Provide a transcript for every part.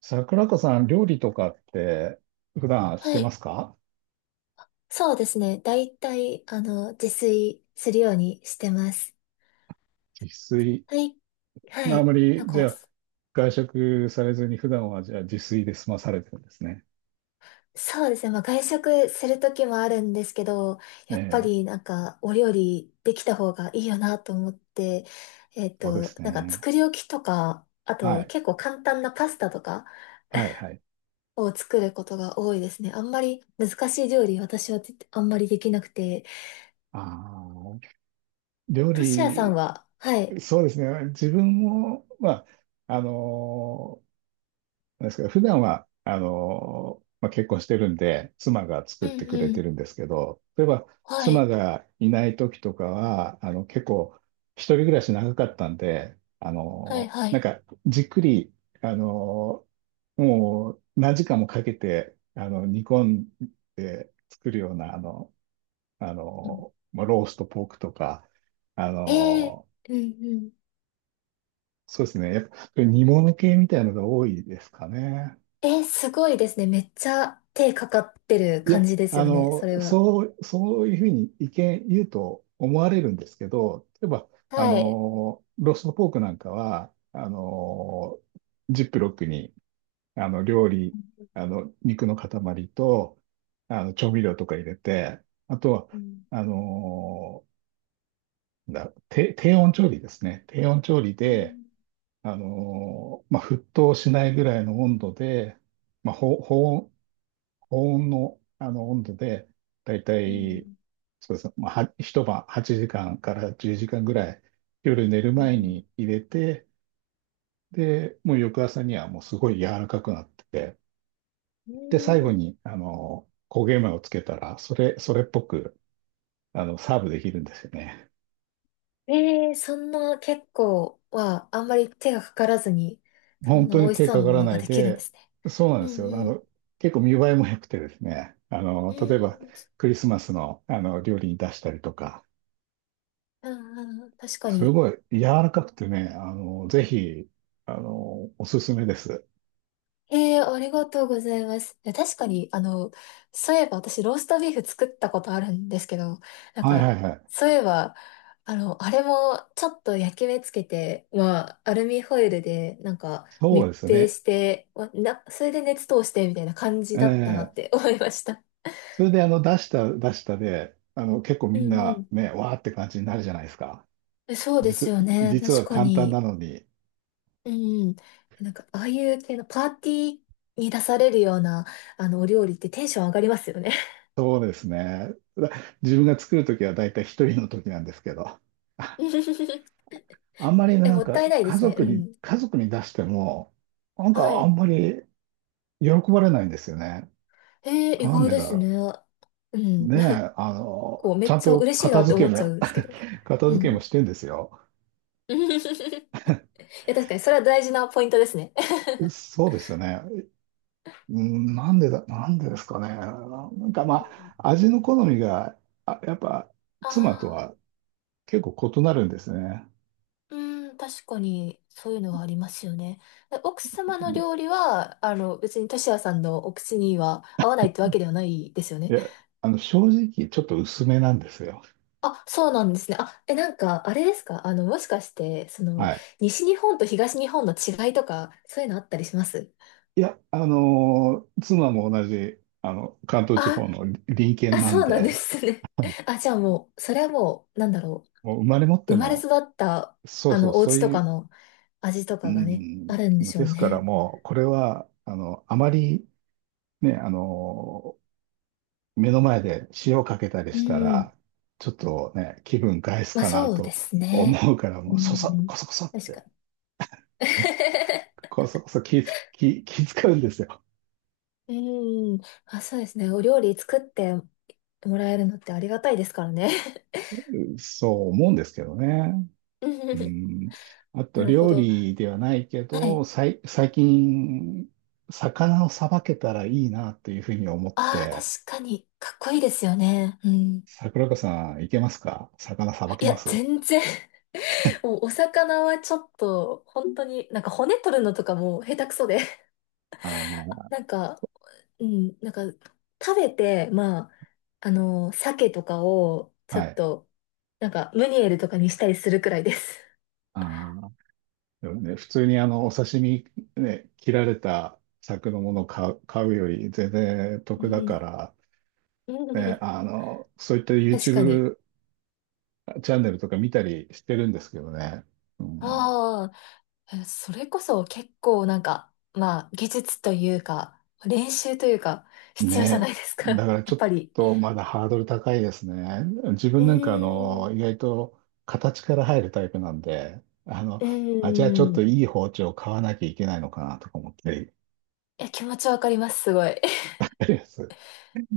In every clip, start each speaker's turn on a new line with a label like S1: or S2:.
S1: 桜子さん、料理とかって普段し
S2: は
S1: てま
S2: い。
S1: すか？
S2: そうですね。だいたい、自炊するようにしてます。
S1: 自炊。
S2: はい。は
S1: あ
S2: い。
S1: まり、じゃあ、外食されずに普段はじゃあ自炊で済まされてるんですね。
S2: まあ、外食するときもあるんですけど、
S1: え
S2: やっぱ
S1: え、
S2: りお料理できた方がいいよなと思って、
S1: そうです
S2: なんか
S1: ね。
S2: 作り置きとか、あ
S1: は
S2: と
S1: い。
S2: 結構簡単なパスタとか
S1: はい、はい。
S2: を作ることが多いですね。あんまり難しい料理、私はあんまりできなくて。
S1: ああ、料
S2: トシヤさん
S1: 理、
S2: は、はい。
S1: そうですね。自分も、まあ、あのーですけど、普段は、まあ、結婚してるんで、妻が作
S2: うん
S1: ってくれ
S2: う
S1: て
S2: ん。
S1: るんですけど、例えば、
S2: は
S1: 妻
S2: い。
S1: がいない時とかは、結構、一人暮らし長かったんで、
S2: はいは
S1: なん
S2: い。
S1: か、じっくり、あの、もう、何時間もかけて、煮込んで作るような、まあ、ローストポークとか、あ
S2: ええ、
S1: の、
S2: うんうん。
S1: そうですね。やっぱ、煮物系みたいなのが多いですかね。
S2: えー、すごいですね。めっちゃ手かかってる
S1: いや、
S2: 感じですよね、それは。
S1: そう、そういうふうに意見言うと思われるんですけど、例えば、
S2: はい。
S1: ローストポークなんかは、ジップロックに、あの、料理、あの、肉の塊と、調味料とか入れて、あとは、
S2: うん
S1: あの、低温調理ですね。低温調理
S2: う
S1: で、
S2: ん
S1: まあ、沸騰しないぐらいの温度で、保温高温の、温度で、だいた
S2: う
S1: い、
S2: ん
S1: そうですね、まあ、一晩8時間から10時間ぐらい、夜寝る
S2: う
S1: 前
S2: ん
S1: に入れて、で、もう翌朝にはもうすごい柔らかくなってて、
S2: う
S1: で、最後
S2: ん。
S1: に、焦げ目をつけたら、それっぽく、サーブできるんですよね。
S2: えー、そんな結構はあんまり手がかからずに、そ
S1: 本
S2: んな
S1: 当
S2: 美
S1: に
S2: 味し
S1: 手
S2: そう
S1: か
S2: な
S1: か
S2: も
S1: ら
S2: の
S1: な
S2: が
S1: い
S2: できるんで
S1: で、
S2: すね。
S1: そうなん
S2: う
S1: です
S2: ん
S1: よ。
S2: うん。
S1: 結構見栄えも良くてですね、
S2: う
S1: 例えば、
S2: ん、
S1: クリスマスの、料理に出したりとか、
S2: うんうん、確か
S1: す
S2: に。
S1: ごい柔らかくてね、あの、ぜひ、あの、おすすめです。
S2: ええー、ありがとうございます。いや確かに、そういえば私、ローストビーフ作ったことあるんですけど、なん
S1: はいは
S2: か、
S1: いはい。
S2: そういえば、あの、あれもちょっと焼き目つけて、まあ、アルミホイルで、なんか、
S1: そうで
S2: 密
S1: す
S2: 閉
S1: ね。
S2: して、わな、それで熱通して、みたいな感じだったなっ
S1: ええ
S2: て思いました。
S1: それで、あの、出した、出したで、あの、結構
S2: う
S1: みん
S2: んう
S1: な
S2: ん。
S1: ね、わーって感じになるじゃないですか。
S2: えそうです
S1: 実、
S2: よね。
S1: 実
S2: 確
S1: は
S2: か
S1: 簡単
S2: に。
S1: なのに。
S2: うんうん。なんか、ああいう系のパーティーに出されるような、お料理ってテンション上がりますよね。
S1: そうですね。自分が作るときはだいたい一人のときなんですけど。あ あんまりね
S2: え、
S1: な
S2: も
S1: ん
S2: っ
S1: か、
S2: たいないですね。うん。
S1: 家族に出しても、なん
S2: は
S1: かあ
S2: い。
S1: んまり喜ばれないんですよね。
S2: えー、意
S1: なん
S2: 外
S1: で
S2: で
S1: だ
S2: す
S1: ろう。
S2: ね。うん。
S1: ね え、
S2: こう、め
S1: ちゃ
S2: っ
S1: ん
S2: ちゃ
S1: と
S2: 嬉しいな
S1: 片
S2: って
S1: 付
S2: 思
S1: け
S2: っちゃ
S1: も、
S2: うんですけど。
S1: 片
S2: う
S1: 付けも
S2: ん。
S1: してんですよ。
S2: え、確かに、それは大事なポイントですね。
S1: そうですよね。うん、なんでですかね。なんか
S2: う
S1: ま
S2: ん。
S1: あ、味の好みが、あ、やっぱ、妻と
S2: ああ、
S1: は結構異なるんですね。
S2: うん、確かに、そういうのはありますよね。で奥様の料理は、別にトシヤさんのお口には合わないってわけではないですよ
S1: い
S2: ね。
S1: や、正直、ちょっと薄めなんですよ。
S2: あ、そうなんですね。あ、え、なんか、あれですか。もしかして、
S1: はい。
S2: 西日本と東日本の違いとか、そういうのあったりします？
S1: いや、妻も同じ、関東地
S2: あ、
S1: 方の隣県
S2: あ、
S1: な
S2: そ
S1: ん
S2: うなんで
S1: で、
S2: すね。あ、じゃあもう、それはもう、なんだろ
S1: もう生まれ持っ
S2: う。
S1: て
S2: 生まれ育
S1: の、
S2: った、
S1: そうそう、
S2: お
S1: そう
S2: 家と
S1: い
S2: か
S1: う
S2: の味と
S1: う
S2: かがね、あ
S1: ん、
S2: るんでしょ
S1: で
S2: う
S1: すから
S2: ね。
S1: もう、これは、あまりね、目の前で塩かけたり
S2: う
S1: した
S2: ん。
S1: ら、ちょっとね、気分害す
S2: まあ
S1: かな
S2: そうで
S1: と
S2: すね。
S1: 思うから、も
S2: う
S1: う、
S2: ん。
S1: こそこそっ
S2: 確か
S1: て、
S2: に。
S1: こそこそ気つ、気、気使うんですよ。
S2: うん。あ、そうですね。お料理作ってもらえるのってありがたいですからね。
S1: そう思うんですけどね。
S2: うん。
S1: うん。あと、
S2: なるほ
S1: 料
S2: ど。
S1: 理ではないけ
S2: は
S1: ど、
S2: い。
S1: 最近、魚をさばけたらいいなというふうに思っ
S2: ああ、確
S1: て、
S2: かに、かっこいいですよね。うん。
S1: 桜子さん、いけますか？魚さば
S2: い
S1: け
S2: や、
S1: ます？
S2: 全然お魚はちょっと、本当に、なんか骨取るのとかも下手くそで。
S1: あの、
S2: なんか、うん、なんか、食べて、まあ、鮭とかを、ちょ
S1: は
S2: っ
S1: い。
S2: と、なんか、ムニエルとかにしたりするくらいです。
S1: ああ、でもね、普通にお刺身ね、切られた柵のものを買うより全然
S2: う
S1: 得だか
S2: ん。
S1: ら、
S2: うん。
S1: ね、そういった
S2: 確かに。
S1: YouTube チャンネルとか見たりしてるんですけどね。うん、
S2: ああ、えそれこそ結構なんか、まあ、技術というか、練習というか、必要じゃな
S1: ね、
S2: いですか。
S1: だ から
S2: や
S1: ちょ
S2: っ
S1: っ
S2: ぱり。
S1: とまだハードル高いですね。自
S2: う
S1: 分なんか
S2: ーん。
S1: 意外と形から入るタイプなんで、
S2: う
S1: あ、じゃあちょっ
S2: ーん。
S1: と
S2: い
S1: いい包丁を買わなきゃいけないのかなとか思って。
S2: や、気持ちわかります、すごい。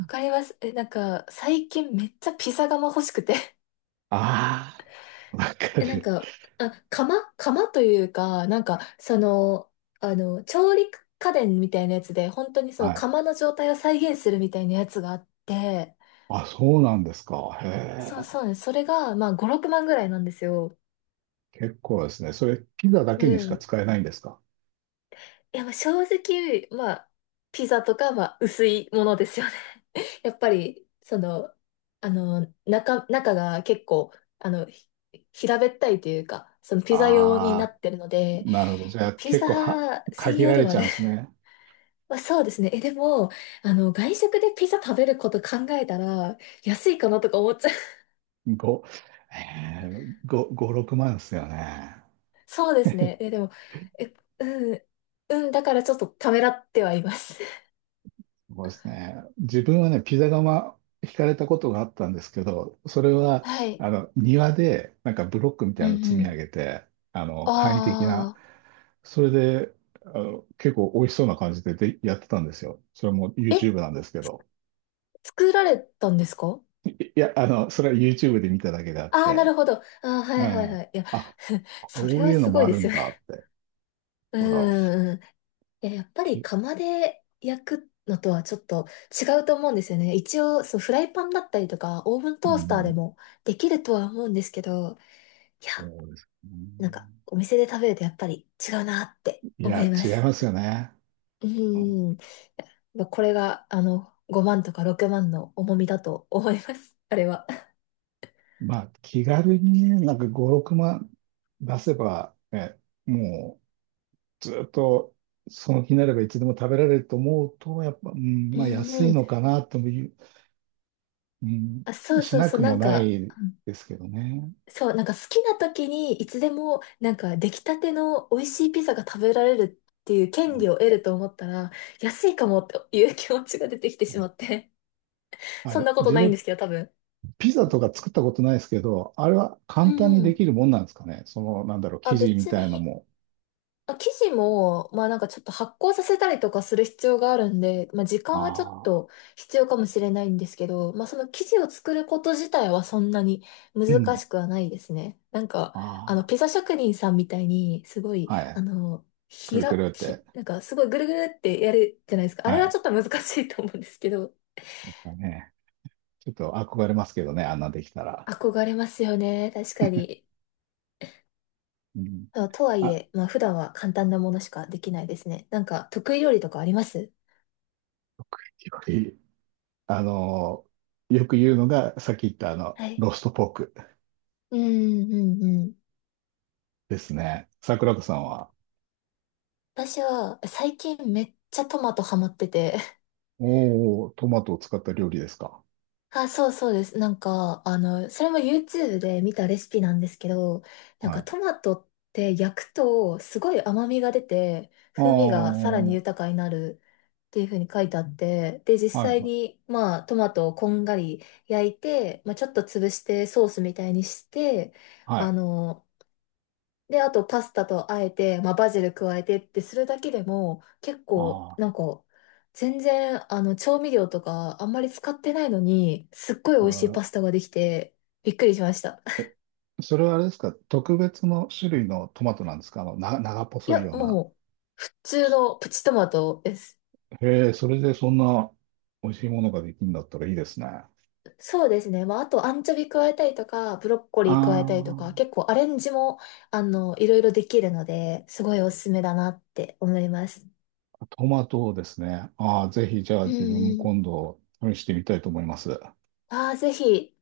S2: わかります。え、なんか、最近めっちゃピザ窯欲しくて。
S1: ああ、わ か
S2: え、なん
S1: る。
S2: か、あ、窯というか、なんか、調理家電みたいなやつで、本当にその
S1: はい。
S2: 窯の状態を再現するみたいなやつがあって、
S1: あ、そうなんですか。へ
S2: そう
S1: え。
S2: そうなんです、それが、まあ、5、6万ぐらいなんですよ。
S1: 結構ですね。それ、ピザだけに
S2: う
S1: し
S2: ん。
S1: か
S2: い
S1: 使えないんですか？
S2: や、まあ、正直、まあ、ピザとか、まあ、薄いものですよね、やっぱり、中が結構、あの、ひ平べったいというか、そのピザ用にな
S1: ああ、
S2: ってるので、
S1: なるほど。じゃあ、
S2: ピ
S1: 結
S2: ザ
S1: 構は、
S2: 専
S1: 限
S2: 用
S1: ら
S2: で
S1: れ
S2: はあ
S1: ちゃ
S2: る。
S1: うんです ね。
S2: まあそうですね。え、でも、外食でピザ食べること考えたら、安いかなとか思っちゃう。
S1: 5、えー、5、5、6万ですよね。
S2: そうですね。え、でも、え、うん、うん、だからちょっとためらってはいます。
S1: そうですね。自分はね、ピザ窯引かれたことがあったんですけど、それ は、
S2: はい。
S1: 庭で、なんかブロックみ
S2: う
S1: た
S2: ん
S1: い
S2: う
S1: なの積み上
S2: ん。
S1: げて、簡易的な、
S2: あ
S1: それで、結構美味しそうな感じで、で、やってたんですよ。それも
S2: あ、え、
S1: YouTube なんですけど。
S2: 作られたんですか？
S1: いいや、それは YouTube で見ただけであっ
S2: ああ、な
S1: て、
S2: るほど。ああ、は
S1: う
S2: いはい
S1: ん。
S2: はい。いや、
S1: あ、
S2: そ
S1: こ
S2: れ
S1: う
S2: は
S1: いうの
S2: すご
S1: も
S2: い
S1: あ
S2: で
S1: る
S2: す
S1: ん
S2: よね。
S1: だって。
S2: う
S1: ほら、
S2: んうん。いや、やっぱり
S1: ピ、
S2: 釜で焼くのとはちょっと違うと思うんですよね。一応、そう、フライパンだったりとか、オーブン
S1: う
S2: トースターで
S1: ん、
S2: もできるとは思うんですけど、いや、
S1: そうです
S2: なんか、
S1: ね。
S2: お店で食べるとやっぱり違うなって
S1: い
S2: 思い
S1: や、
S2: ま
S1: 違い
S2: す。
S1: ますよね。
S2: うん。まあこれが、5万とか6万の重みだと思います。あれは。
S1: まあ、気軽にね、なんか5、6万出せば、ね、もうずっとその気になればいつでも食べられると思うと、やっぱ、うん、
S2: う
S1: まあ
S2: ん
S1: 安
S2: う
S1: い
S2: ん。
S1: のかなともいう、うん、
S2: あ、そう
S1: し
S2: そう
S1: な
S2: そう、
S1: く
S2: な
S1: も
S2: ん
S1: な
S2: か、
S1: いですけどね。
S2: そう、なんか好きな時にいつでもなんか出来たての美味しいピザが食べられるっていう
S1: う
S2: 権
S1: ん
S2: 利を得ると思ったら、安いかもっていう気持ちが出てきてしまって。そんなこと
S1: 自
S2: ないんで
S1: 分、
S2: すけど、多分。
S1: ピザとか作ったことないですけど、あれは
S2: う
S1: 簡単
S2: ん
S1: に
S2: う
S1: で
S2: ん。
S1: きるもんなんですかね。その、なんだろう、生
S2: あ、
S1: 地み
S2: 別
S1: たいの
S2: に
S1: も。
S2: あ、生地も、まあなんかちょっと発酵させたりとかする必要があるんで、まあ時間はちょっ
S1: ああ、
S2: と必要かもしれないんですけど、まあその生地を作ること自体はそんなに
S1: う
S2: 難
S1: ん、
S2: しくはないですね。なんか、
S1: あ
S2: ピザ職人さんみたいに、すご
S1: あ、
S2: い、
S1: は
S2: あ
S1: い。
S2: の、
S1: く
S2: ひ
S1: るく
S2: ら、
S1: るっ
S2: ひ、
S1: て。
S2: なんかすごいぐるぐるってやるじゃないですか。あ
S1: は
S2: れは
S1: い。
S2: ちょっと難しいと思うんですけど、
S1: だね、ちょっと憧れますけどね、あんなできたら。
S2: 憧れますよね。確かに。
S1: うん
S2: あとはい
S1: あ、
S2: え、まあ普段は簡単なものしかできないですね。なんか得意料理とかあります？
S1: いあの、よく言うのが、さっき言ったあの、
S2: はい。
S1: ロストポーク
S2: うんうんうん。
S1: ですね。桜子さんは、
S2: 私は最近めっちゃトマトハマってて。
S1: おー、トマトを使った料理ですか。
S2: あ、そうそうです。なんか、それも YouTube で見たレシピなんですけど、なん
S1: は
S2: か
S1: い。
S2: トマトって焼くとすごい甘みが出て、
S1: あ
S2: 風味がさらに
S1: ー、
S2: 豊かになるっていう風に書いてあって、で、実
S1: は
S2: 際
S1: い、
S2: に、まあ、トマトをこんがり焼いて、まあ、ちょっと潰してソースみたいにして、
S1: は
S2: あ
S1: い。
S2: の、で、あとパスタとあえて、まあ、バジル加えてってするだけでも、結構、
S1: あ
S2: なん
S1: ー、
S2: か、全然、調味料とかあんまり使ってないのに、すっごい美
S1: あ
S2: 味しい
S1: ー
S2: パスタができて、びっくりしました。
S1: それはあれですか、特別の種類のトマトなんですか？長
S2: い
S1: 細い
S2: や、
S1: ような。
S2: もう、普通のプチトマトです。
S1: へえ、それでそんな美味しいものができるんだったらいいですね。あ
S2: そうですね。まあ、あと、アンチョビ加えたりとか、ブロッコリー加えたりとか、結構アレンジも、いろいろできるので、すごいおすすめだなって思います。
S1: あ、トマトですね。ああ、ぜひじゃあ
S2: うん
S1: 自分
S2: う
S1: も
S2: ん。
S1: 今度試してみたいと思います。
S2: ああ、ぜひ。